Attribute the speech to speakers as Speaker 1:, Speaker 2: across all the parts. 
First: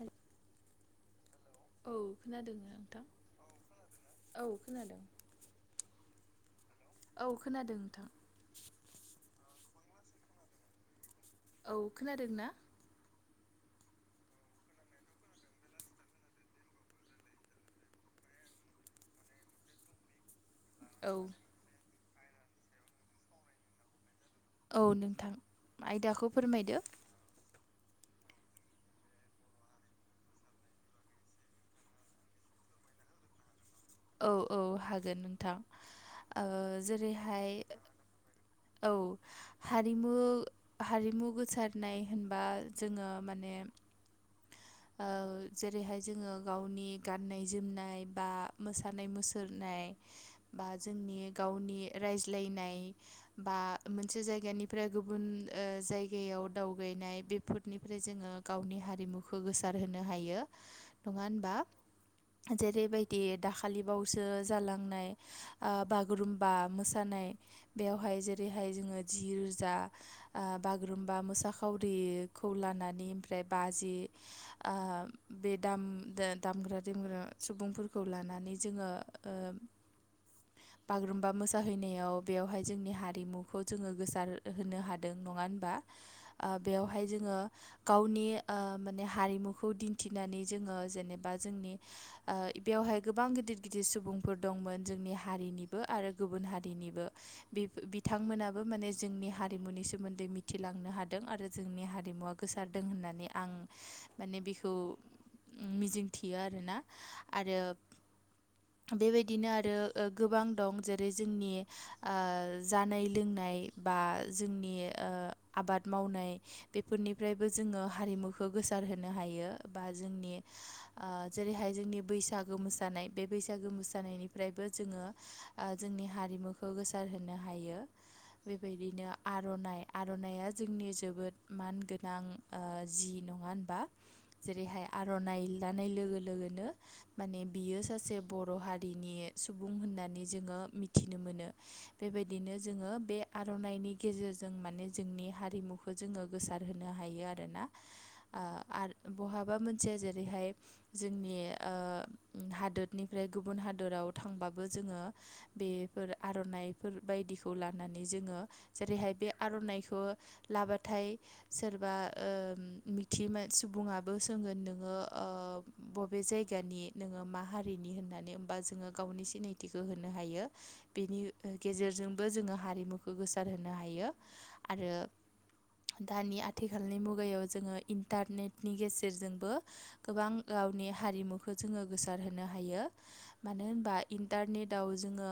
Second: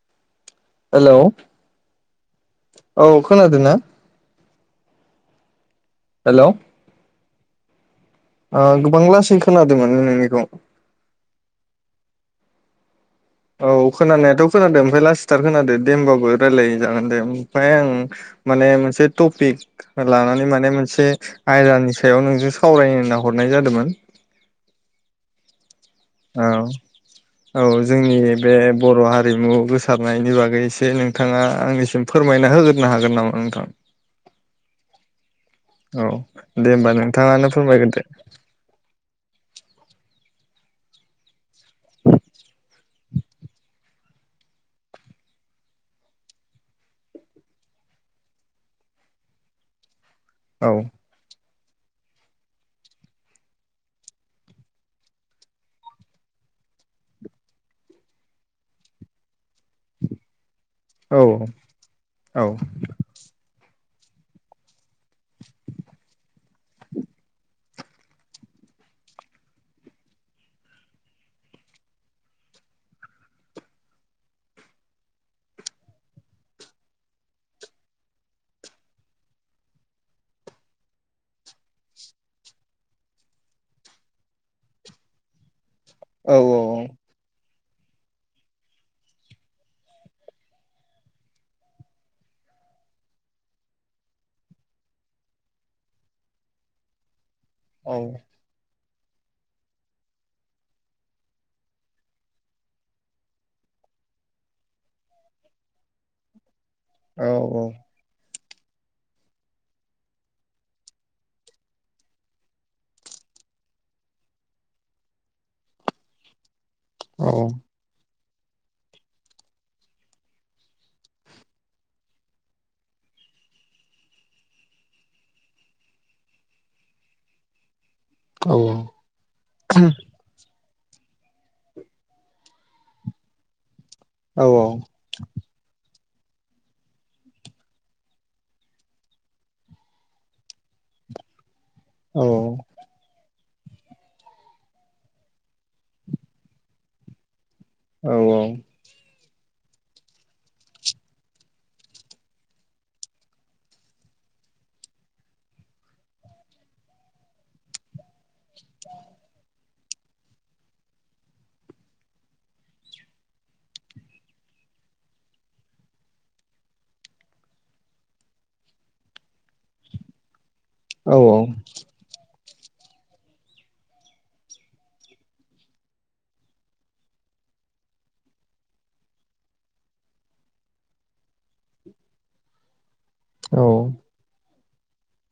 Speaker 1: आरो।
Speaker 2: हेलौ।
Speaker 1: औ खोनादों नोंथां
Speaker 2: औ खोनादों ना
Speaker 1: औ खोनादों।
Speaker 2: हेल'।
Speaker 1: औ खोनादों नोंथां।
Speaker 2: गोबां लासै खोनादोंमोन नोंनिखौ।
Speaker 1: औ खोनादों ना।
Speaker 2: औ खोनानायाथ' खोनादों ओमफ्राय लासैथार खोनादो दे होमबाबो रायजलायजागोन दे ओमफ्राय आं। माने मोनसे टपिक लानानै माने। मोनसे
Speaker 1: औ
Speaker 2: आयदानि सायाव नोंजों सावरायनो होनना हरनाय जादों मोन।
Speaker 1: औ नोंथां आयदाखौ फोरमायदो।
Speaker 2: औ औ जोंनि बे बर' हारिमु गोसारनायनि बागै एसे नोंथाङा आंनिसिम फोरमायना। होग्रोनो हागोन नामा नोंथां।
Speaker 1: औ औ हागोन।
Speaker 2: औ दे होमबा नोंथाङानो
Speaker 1: जेरैहाय
Speaker 2: फोरमायग्रोदो
Speaker 1: औ। हारिमु हारिमु गोसारनाय होनबा जोङो माने। ओ। जेरैहाय जोङो गावनि गाननाय जोमनाय बा मोसानाय मुसुरनाय। बा
Speaker 2: औ
Speaker 1: जोंनि गावनि रायज्लायनाय बा मोनसे जायगानिफ्राय गुबुन ओ जायगायाव दावबायनाय बेफोरनिफ्राय जोङो गावनि हारिमु खै गोसार होनो हायो
Speaker 2: औ
Speaker 1: नङा हबा।
Speaker 2: औ
Speaker 1: जेरै'बायदि दाखालिबावसो जालांनाय आं बागुरुम्बा मोसानाय बेयावहाय जेरै' बेहाय जोङो जि रोजा ओ बागुरुम्बा मोसाखावरिखौ लानानै फ्राय बाजि
Speaker 2: [inaudible]
Speaker 1: ओ बे दाम दा दामग्रा देंग्रा सुबुंफोरखौ लानानै जोङो ओ बागुरुम्बा मोसाहैनायाव बेवहाय जोंनि हारिमुखौ जोङो गोसार होनो हादों नङा होनबा?
Speaker 2: औ
Speaker 1: ओ बेयावहाय जोङो गावनि ओ माने हारिमुखौ दिन्थिनानै जोङो जेनेबा जोंनि ओ बेवहाय गोबां गिदिर गिदिर सुबुं फोर दंमोन जोंनि हारिनिबो आरो गुबुन हारिनिबो बि
Speaker 2: औ
Speaker 1: बिथांमोनाबो माने जोंनि हारिमुनि सोमोन्दै मिथिलांनो हादों आरो जोंनि हारिमुआ गोसारदों होननानै आं माने बेखौ ओम मिजिं थियो आरोना
Speaker 2: औ औ
Speaker 1: आरो बेबायदिनो आरो गोबां दं जेरै' जोंनि ओ जानाय लोंनाय नाय बा जोंनि ओ आबाद मावनाय
Speaker 2: औ
Speaker 1: बेफोरनिफ्रायबो जोङो हारिमु खौ गोसार होनोनो हायो बा जोंनि जेरैहाय जोंनि बैसागो मोसानाय बे बि बैसागो मोसानायनिफ्रायबो जोङो ओ जोंनि हारिमुखौ गोसार होनोनो हायो।
Speaker 2: औ औ
Speaker 1: बेबायदिनो आर'नाइ आर'नायइया जोंनि जोबोद मानगोनां ओ जि नङा होनबा?
Speaker 2: होमबा
Speaker 1: जेरै'हाय आर'नाइ लानाय लोगो लोगोनो माने बियो सासे बर' हारिनि सुबुं होननानै जोङो मिथिनो मोनो। बेबायदिनो जोङो बे आर'नाइनि गेजेरजों माने जोंनि हारिमुखौ जोङो गोसार होनोनो हायो आरो ना। ओ आरो बहाबा मोनसेया जेरै'हाय जोंनि ओ हादोरनिफ्राय गुबुन हादोराव थांबाबो जोङो बेफोर आर'नाइफोर बायदिखौ लानानै जोङो जेरै'हाय बे आर'नाइखौ लाबाथाय सोरबा ओ मिथियै सुबुङाबो सोंगोन नोङो ओ बबे जायगानि नोङो मा हारि नि होनानै गावनि सिनायथिखौ होनो हायो बेनि ओ गेजेरजोंबो जोङो हारिमुखौ गोसार होनो हायो आरो दानि आथिखालनि मुगायाव जोङो इन्टारनेटनि गेजेरजोंबो गोबां आवनि हारिमुखौ जोङो गोसार होनो हायो। मानो होनबा इन्टारनेट दाउ जोङो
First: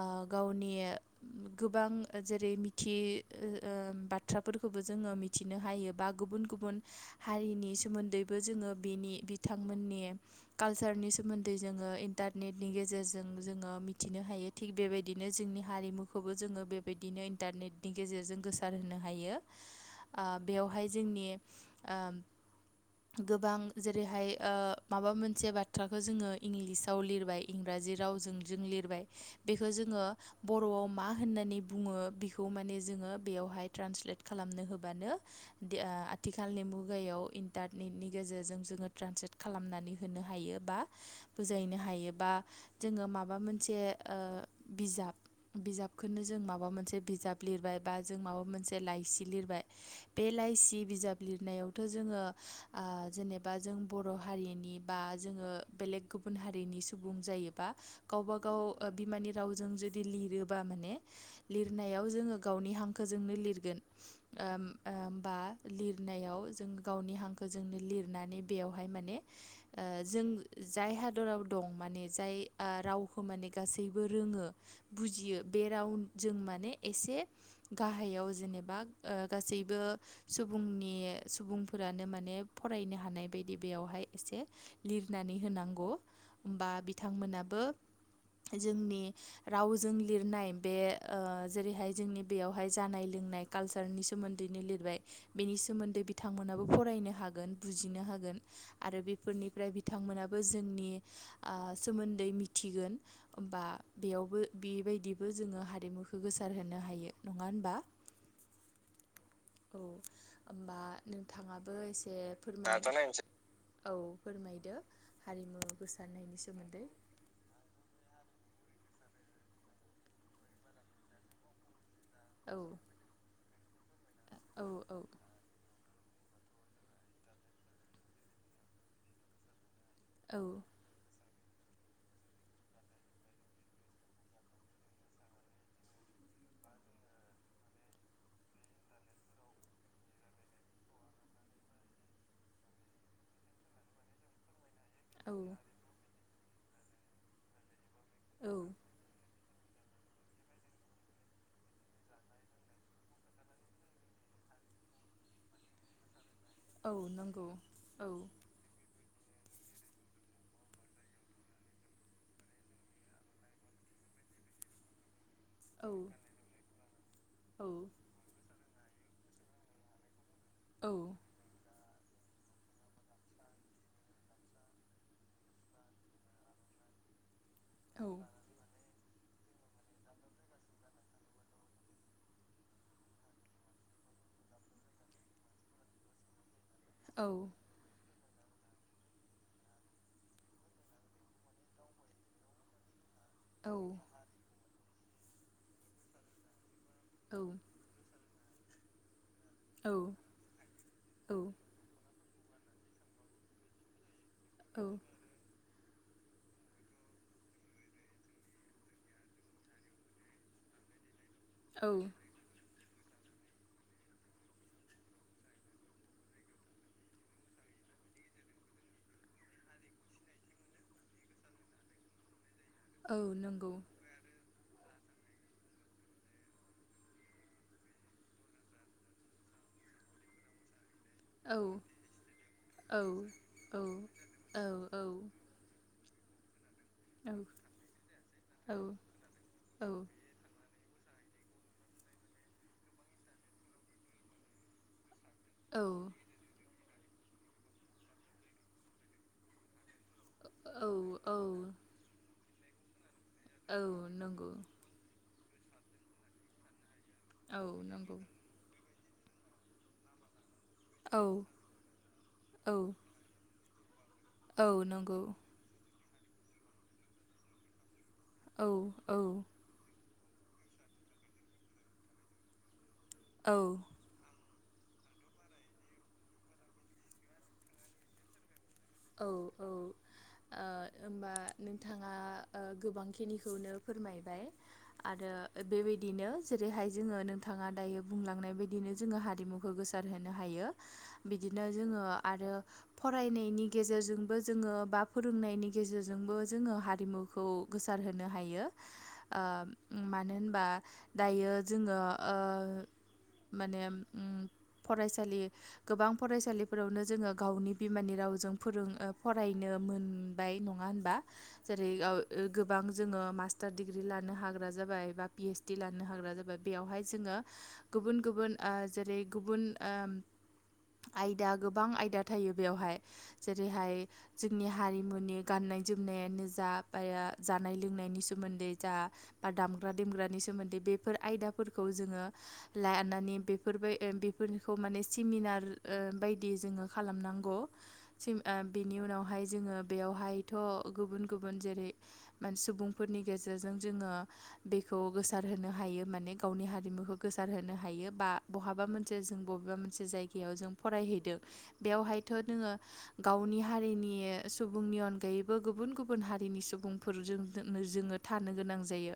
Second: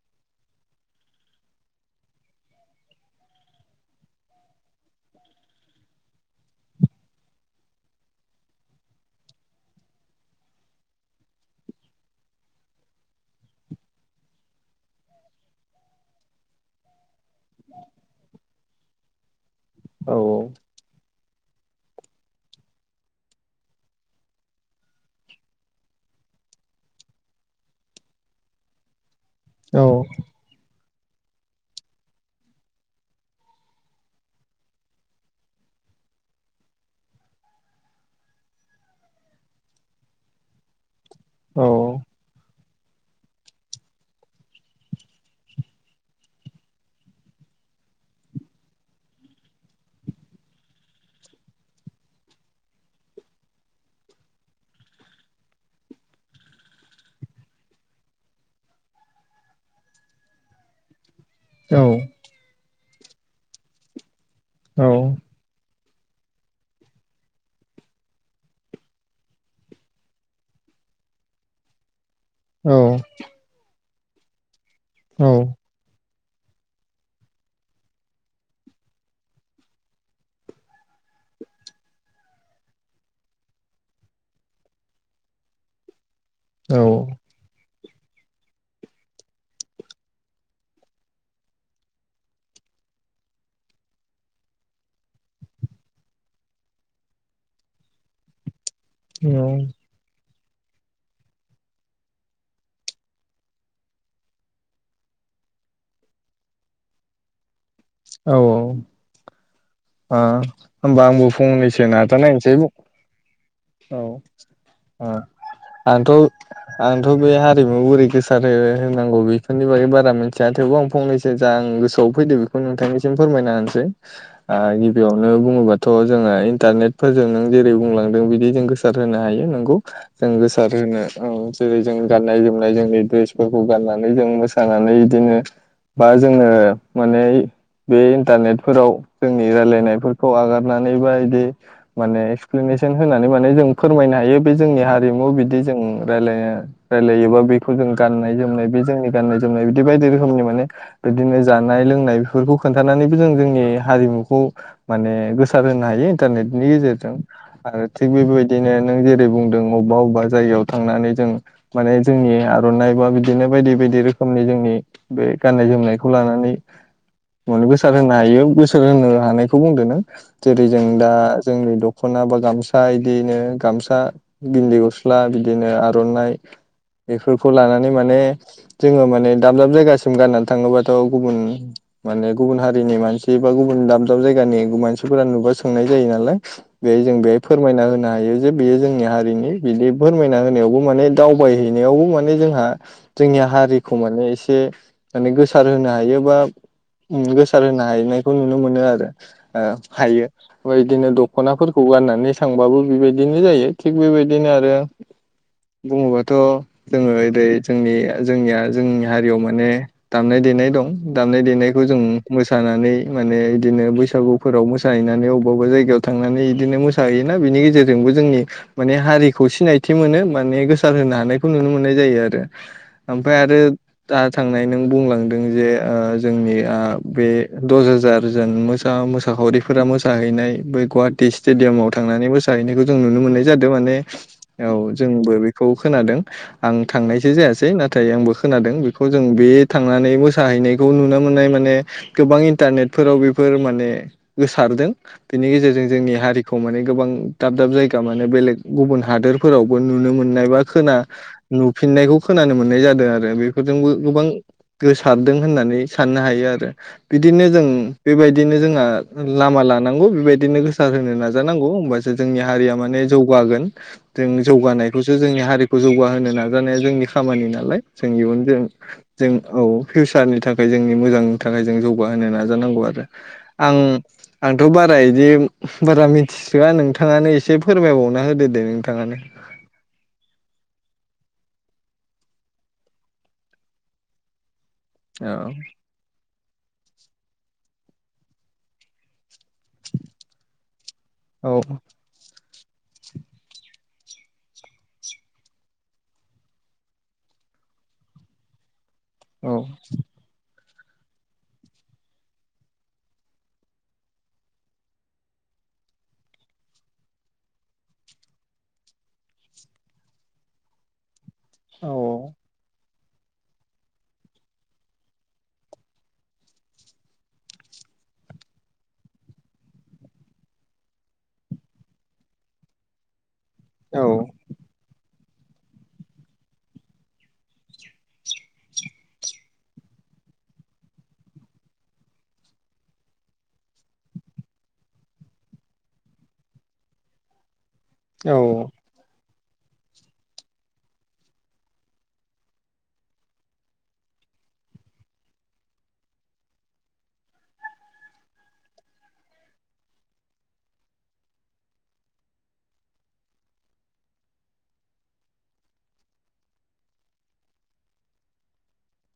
Speaker 1: ओ गावनि गोबां जेरै' बिथि ओ ओ बाथ्राफोरखौबो जोङो मिथिनो हायो‌ बा‌ गुबुन गुबुन हारिनि सोमोन्दैबो जोङो बेनि बिथांमोननि कालचारनि सोमोन्दै जोङो इन्टारनेटनि गेजेरजों जोङो मिथिनो हायो थिग बेबायदिनो जोंनि हारिमु खौबो जोङो बेबायदिनो इन्टारनेनि गेजेरजों गोसार होनो हायो ओ बेवहाय नि ओ गोबां जेरै' हाय ओ माबा मोनसे बाथ्राखौ जोङो इंलिसाव लिरबाय इंरा जिराव जों लिरबाय बेखौ जोङो बर'आव मा होननानै बुङो बेखौ माने जोङो बेयावहाय ट्रान्सलेट खालामनो होबानो दि आ आथिखालनि मुगायाव इन्टारनेटनि गेजेरजों जोङो ट्रान्सलेट खालामनानै होनो हायो बा बुजायनो हायो बा जोङो माबा मोनसे ओ बिजाब बिजाबखौनो जों माबा मोनसे बिजाब लिरबाय बा जों माबा मोनसे लाइसि लिरबाय बे लाइसि बिजाब लिरनायावथ' जोङो ओ जेनेबा जों बर' हारिनि बा जोङो बेले गुबुन हारिनि सुबुं जायोबा गावबा गाव बिमानि रावजों जुदि लिरोबा माने लिरनायाव
Speaker 2: आंबो
Speaker 1: जोङो गावनि हांखोजोंनो लिरगोन ओम ओम
Speaker 2: औ
Speaker 1: बा लिरनायाव जों गावनि हांखो जोंनो लिरनानै बेयावहाय माने ओ जों जाय हादराव दं माने जाय आ रावखौ माने गासैबो रोङो बुजियो बे राव जों माने एसे गाहायाव जेनेबा ओ गासै बो सुबुंनि सुबुंफोरानो माने फरायनो हानाय बायदि बेयावहाय एसे लिरनानै होनांगौ होमबा बिथांमोनाबो
Speaker 2: [inaudible]
Speaker 1: जोंनि रावजों लिरनाय बे ओ जेरैहाय जोंनि बेयावहाय जानाय लोंनाय काल्सारनि सोमो दैनो लिरबाय बेनि सोमोन्दै बिथांमोनाबो फरायनो हागोन बुजिनो हागोन। आरो बेफोरनिफ्राय बिथांमोनाब बो जोंनि आ सोमोन्दै मिथिगोन ओमबा बेयावबो बेबायदिबो जोङो हारिमुखौ गोसार होनो हायो नङा होनबा
Speaker 2: औ औ।
Speaker 1: औ
Speaker 2: आ
Speaker 1: होमबा
Speaker 2: होनबा आंबो
Speaker 1: नोंथाङाबो
Speaker 2: फंनैसो
Speaker 1: एसे
Speaker 2: नाजानाय नोसै
Speaker 1: फोरमाय
Speaker 2: औ आ
Speaker 1: हारिमु
Speaker 2: आंथ'
Speaker 1: गोसारनायनि सोमोन्दै
Speaker 2: आंथ' बे हारिमु बोरै गोसारो होनांगौ बेफोरनि बागै बारा मिनथिया थेवबो आं फंनैसो जा आं गोसोआव फैदो
Speaker 1: औ
Speaker 2: बेखौ नोंथांनिसिम फोरमायना होनसै आ
Speaker 1: औ औ
Speaker 2: गिबियावनो बुङोबाथ' जोङो इन्टारनेटफोरजों नों जेरै बुंलांदों बिदि जों गोसार होनो हायो नोंगौ जों गोसार होनो औ जेरै जों गाननाय जोमनाय जोंनि द्रेसफोरखौ गाननानै जों मोसानानै इदिनो बा जोङो माने बे इन्टारनेटफोराव जोंनि रायलायनायफोरखौ आगारनानै बा इदि माने एक्सप्लेनेसन होनानै माने जों फोरमायनो हायो बे जोंनिया हारिमु
Speaker 1: औ
Speaker 2: बिदि जों रायलाया रायलायोबा बेफो जों गाननाय
Speaker 1: औ
Speaker 2: जोमनाय बे जोंनि गाननाय जोनाय बिदि बायदि रोखोमनि माने बिदिनो जानाय लोंनाय बेफोरखौ खोनन्थानानैबो जों जोंनि हारिमुखौ माने गोसार होनो हायो। इन्टारनेटनि
Speaker 1: औ
Speaker 2: गेजेरजों
Speaker 1: नंगौ
Speaker 2: आरो
Speaker 1: औ
Speaker 2: थिग बेबायदिनो नों जे दे बुंदों अबा अब जायगायाव थांनानै जों माने जोंनि आर'नाइ बा बिदिनो बायदि बायदि रोख खोमनि जोंनि बे गाननाय
Speaker 1: औ
Speaker 2: जोमनायखौ लानानै मोन
Speaker 1: औ
Speaker 2: गोसार होनो हायो बोसोर होनो हानायखौ बुंदो नो जेरै जों दा जोंनि दख खना बा गामसा इदिनो गामसा गिन्दि गस्ला बिदिनो आर'नाइ बेफोरखौ लानानै
Speaker 1: औ
Speaker 2: माने जोङो माने दाब दाब जायगासिम गाननानै थाङोबाथ' गुबुन माने गुबुन हारिनि मानसि बा गुबुन दाब दाब जायगानि गु मानसिफोरा नुबा सोंनाय जायो नालाय बेयो जों बेहाय
Speaker 1: औ
Speaker 2: फोरमायना होनो हायो जे बेयो जोंनि हारिनि बिदि फोरमायना होनायावबो माने दावबायहैनायावबो माने जोंहा जोंनि
Speaker 1: औ
Speaker 2: हारिखौ माने एसे माने गोसार होनो हायो बा उम बे गोसार होनो हायैनायखौ नुनो मोनो आरो ओ हायो बे बायदिनो दख'नाफोरखौ गाननानै थांबाबो बेबायदिनो जायो थिग बेबायदिनो आरो
Speaker 1: औ
Speaker 2: बुङोबाथ' जोङो ओरै जोंनि जोंनिया जोंनि हारियाव माने दामनाय देनाय दं। दामनाय देनायखौ
Speaker 1: औ
Speaker 2: जों मोसानानै माने बिदिनो बैसागुफोराव मोसाहैनानै अबबा अबबा जायगायाव थांनानै इदिनो मोसाहैयोना बिनि गेजेरजों बो जोंनि माने हारिखौ सिनायथि मोनो माने गोसार होनो हानायखौ नुनो मोननाय जायो आरो
Speaker 1: औ
Speaker 2: ओमफाय आरो
Speaker 1: नंगौ
Speaker 2: दा थांनाय नों बुंलांदों जे ओ जोंनि आ बे दस हाजार जोन मोसा मोसाखावरिफोरा मोसाहैनाय बै गवाट टि
Speaker 1: औ
Speaker 2: स्टेडियामाव थांनानै मोसाहैनायखौ जों
Speaker 1: औ
Speaker 2: नुनो मोननाय जादों
Speaker 1: औ
Speaker 2: माने औ जोंबो बेखौ खोनादों। आं थांनायसो जायासै नाथाय आंबो खोनादों बेखौ जों बे
Speaker 1: औ
Speaker 2: थांनानै मोसाहैनाय खौ नुनो मोननाय माने गोबां इन्टारनेटफोराव बेफोर माने गोसारदों। बेनि
Speaker 1: औ
Speaker 2: गेजेरजों जोंनि हारिखौ माने गोबां दाब दाब जायगा माने बेलेग गुबुन हादोरफोरावबो नुनो मोनो बा खोना नुफिननायखौ खोनानो मोननाय जादों आरो बेफोरजोंबो गोबां
Speaker 1: नंगौ
Speaker 2: गोसारदों होननानै साननो हायो आरो बि दिनो
Speaker 1: औ
Speaker 2: जों
Speaker 1: नंगौ
Speaker 2: बेबायदिनो जोंहा लामा लानांगौ बेबायदिनो गोसो सार होनो
Speaker 1: औ
Speaker 2: नाजानांगौ होमबासो जोंनि
Speaker 1: औ
Speaker 2: हारिया माने जौगागोन। जों
Speaker 1: औ
Speaker 2: जौगानायखौसो
Speaker 1: नंगौ
Speaker 2: जोंनि हारिखौ जौगाहोनो नाजानाया जोंनि खामानि नालाय जों इयुनजों
Speaker 1: औ
Speaker 2: जों औ फिउसारनि थाखाय जोंनि मोजांनि थाखाय जों जौग जौगाहोनो नाजानांगौ आरो
Speaker 1: औ
Speaker 2: आं
Speaker 1: औ
Speaker 2: आंथ' बारा बिदि बारा मिथिसोया नोंथाङानो इसे फोरमायबावना होदो दे नोंथां
Speaker 1: औ औ। ओ होमबा आरो जेरैहाय जोङो नोंथाङा दायो बुंलांनाय बायदिनो जोङो हारिमुखौ गोसार होनो हायो।
Speaker 2: औ
Speaker 1: बिदिनो जोङो आरो फरायनायनि गेजेरजोंबो जोङो बा फोरोंनायनि गेजेरजोंबो जोङो हारिमुखौ गोसारहोनो हायो। ओ
Speaker 2: औ
Speaker 1: मानो होनबा दायो जोङो ओ माने उम फरायसालि गोबां फरायसालिफोरावनो जोङो गावनि बिमानि रावजों फोरों फरायनो मोनबाय नङा होनबा जेरै औ गोबां जोङो मास्टार दिडिग्रि लानो हाग्रा जाबाय बा पि एस डि लानो हाग्रा जाबाय बेवहाय जोङो गुबुन-गुबुन आ जेरै गुबुन आ आयदा गोबां
Speaker 2: औ
Speaker 1: मुनि गाननाय जोमनायानो जा बा जानाय लोंनायनि सोमोन्दै जा बा दामग्रा दे ग्रानि सोमोन्दै बेफोर आयदाफोरखौ जोङो लानानै बेफोरबो ए बेफोरखौबो माने सेमिनार ओ बायदि जोङो खालामनांगौ
Speaker 2: औ
Speaker 1: सि आ बिनि उनावहाय जोङो बेयावहायथ' गुबुन-गुबुन जेरै मानस सुबुंफोरनि गेजेरजों जोङो बेखौ गोसार होनो हायो माने गावनि हारिमुखौ गोसार होनो हायो बा बहाबा मोनसे जों बबेबा मोनसे जायगायाव जों फरायहैदों बेयावहायथ' नोङो गावनि हारिनि सुबुंनि अनगायैबो गुबुन-गुबुन हारिनि सुबुंफोरजों जो जोङो थानो गोनां जायो।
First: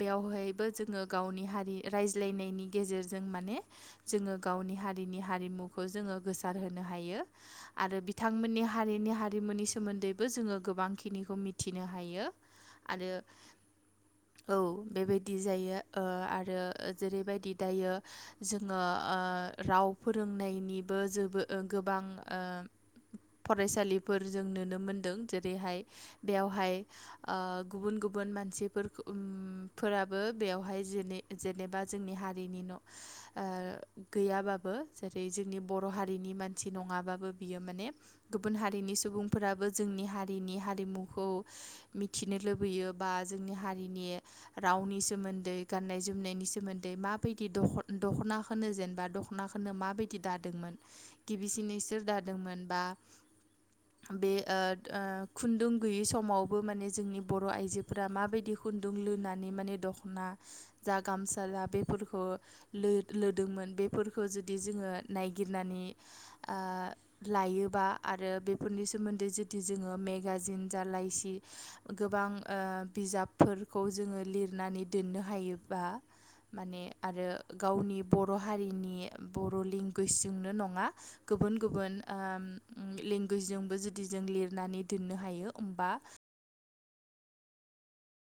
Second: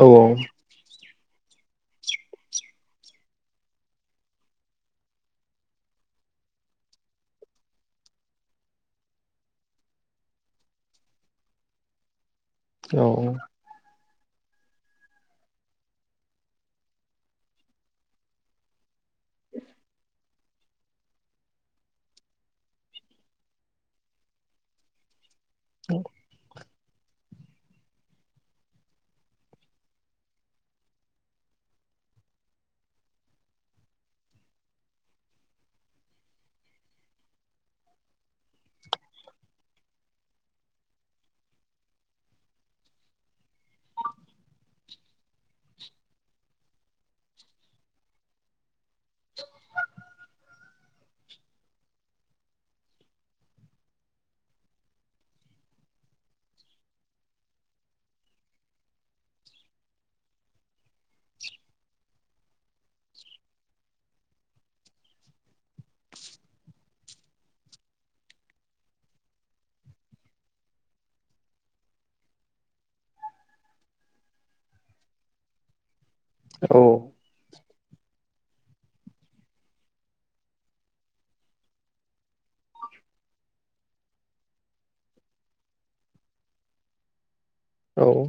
Speaker 1: बेयावहायबो जोङो गावनि हारि रायज्लायनायनि गेजेरजों माने जोङो गावनि हारिनि हारिमुखौ जोङो गोसारहोनो हायो आरो बि बिथांमोननि हारिनि हारिमुनि सोमोन्दैबो जोङो गोबांखिनिखौ मिथिनो हायो।
Speaker 2: औ
Speaker 1: आरो औ बेबायदि जायो। ओ आरो जेरैबायदि दायो जोङो आ राव फोरोंनायनिबो जोबो गोबां ओ फरायसालिफोर जों नुनो मोनदों जेरैहाय बेयावहाय आ गुबुन-गुबुन मानसिफोरखौ फोराबो बेवहाय जे जेनेबा जोंनि हारिनि न' आ गैयाबाबो जेरै जोंनि बर' हारिनि मानसि दं। माबाबो- बियो माने गुबुन हारिनि सुबुंफोराबो जोंनि हारिनि हारिमुखौ मिथिनो लुबैयो बा जोंनि हारिनि रावनि सोमोन्दै गान्नाय जोमनायनि सोमोन्दै माबायदि नि द'ख' द'खनाखोनो जेनेबा द'खनाखोनो माबायदि दादोंमोन गिबिसिन इसोर दा दोंमोन बा बे ओ-ओ खुन्दुं गैयै समावबो माने जोंनि बर' आइजोफोरा माबायदि खुन्दुं लुनानै माने दख'ना जा गामसा जा बेफोरखौ लो- लोदोंमोन। बेफोरखौ जुदि जोङो नायगिरनानै आ लायोबा आरो बेफोरनि सोमोन्दै जुदि जोङो मेगाजिन जा लाइसि गोबां गोबां ओ बिजाबफोरखौ जोङो लिरनानै दोननो हायोबा
Speaker 2: औ
Speaker 1: माने आरो गावनि बर' हारिनि बर' लेंगुवेजजोंनो नङा गुबुन-गुबुन ओम ओ लेंगुवेजजोंबो जुदि जों लिरनानै दोननो हायो ओमबा
Speaker 2: औ।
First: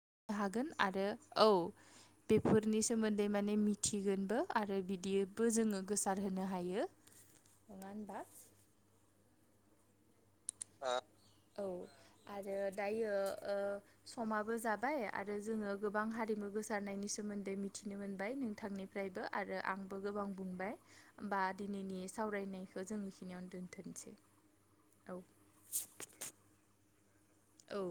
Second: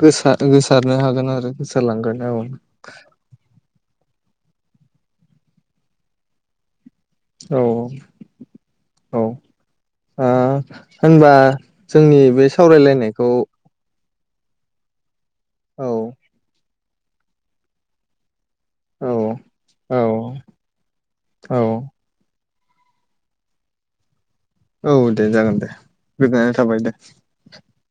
Speaker 2: गोसा
Speaker 1: नो हागोन
Speaker 2: गोसारनो
Speaker 1: आरो
Speaker 2: हागोन
Speaker 1: औ
Speaker 2: गोसारलांगोन औ
Speaker 1: बेफोरनि सोमोन्दै माने मिथिगोन बो आरो बिदिबो जोङो गोसार होनो हायो।
Speaker 2: औ
Speaker 1: नङा होनबा
Speaker 2: औ
Speaker 1: आ औ
Speaker 2: जोंनि बे
Speaker 1: आरो दायो
Speaker 2: सावरायलायनायखौ
Speaker 1: ओ समाबो जाबाय आरो जोङो
Speaker 2: औ
Speaker 1: गोबां हारिमु गोसारनायनि सोमोन्दै मिथिनो मोनबाय।
Speaker 2: औ
Speaker 1: नोंथांनिफ्रायबो आरो
Speaker 2: औ
Speaker 1: आंबो गोबां बुंबाय ओमबा
Speaker 2: औ
Speaker 1: दिनैनि सावरायनाय खौ जों बेखिनियावनो दोन्थनोसै।
Speaker 2: औ दे जागोन दे गोजोननाय थाबाय दे।
Speaker 1: औ।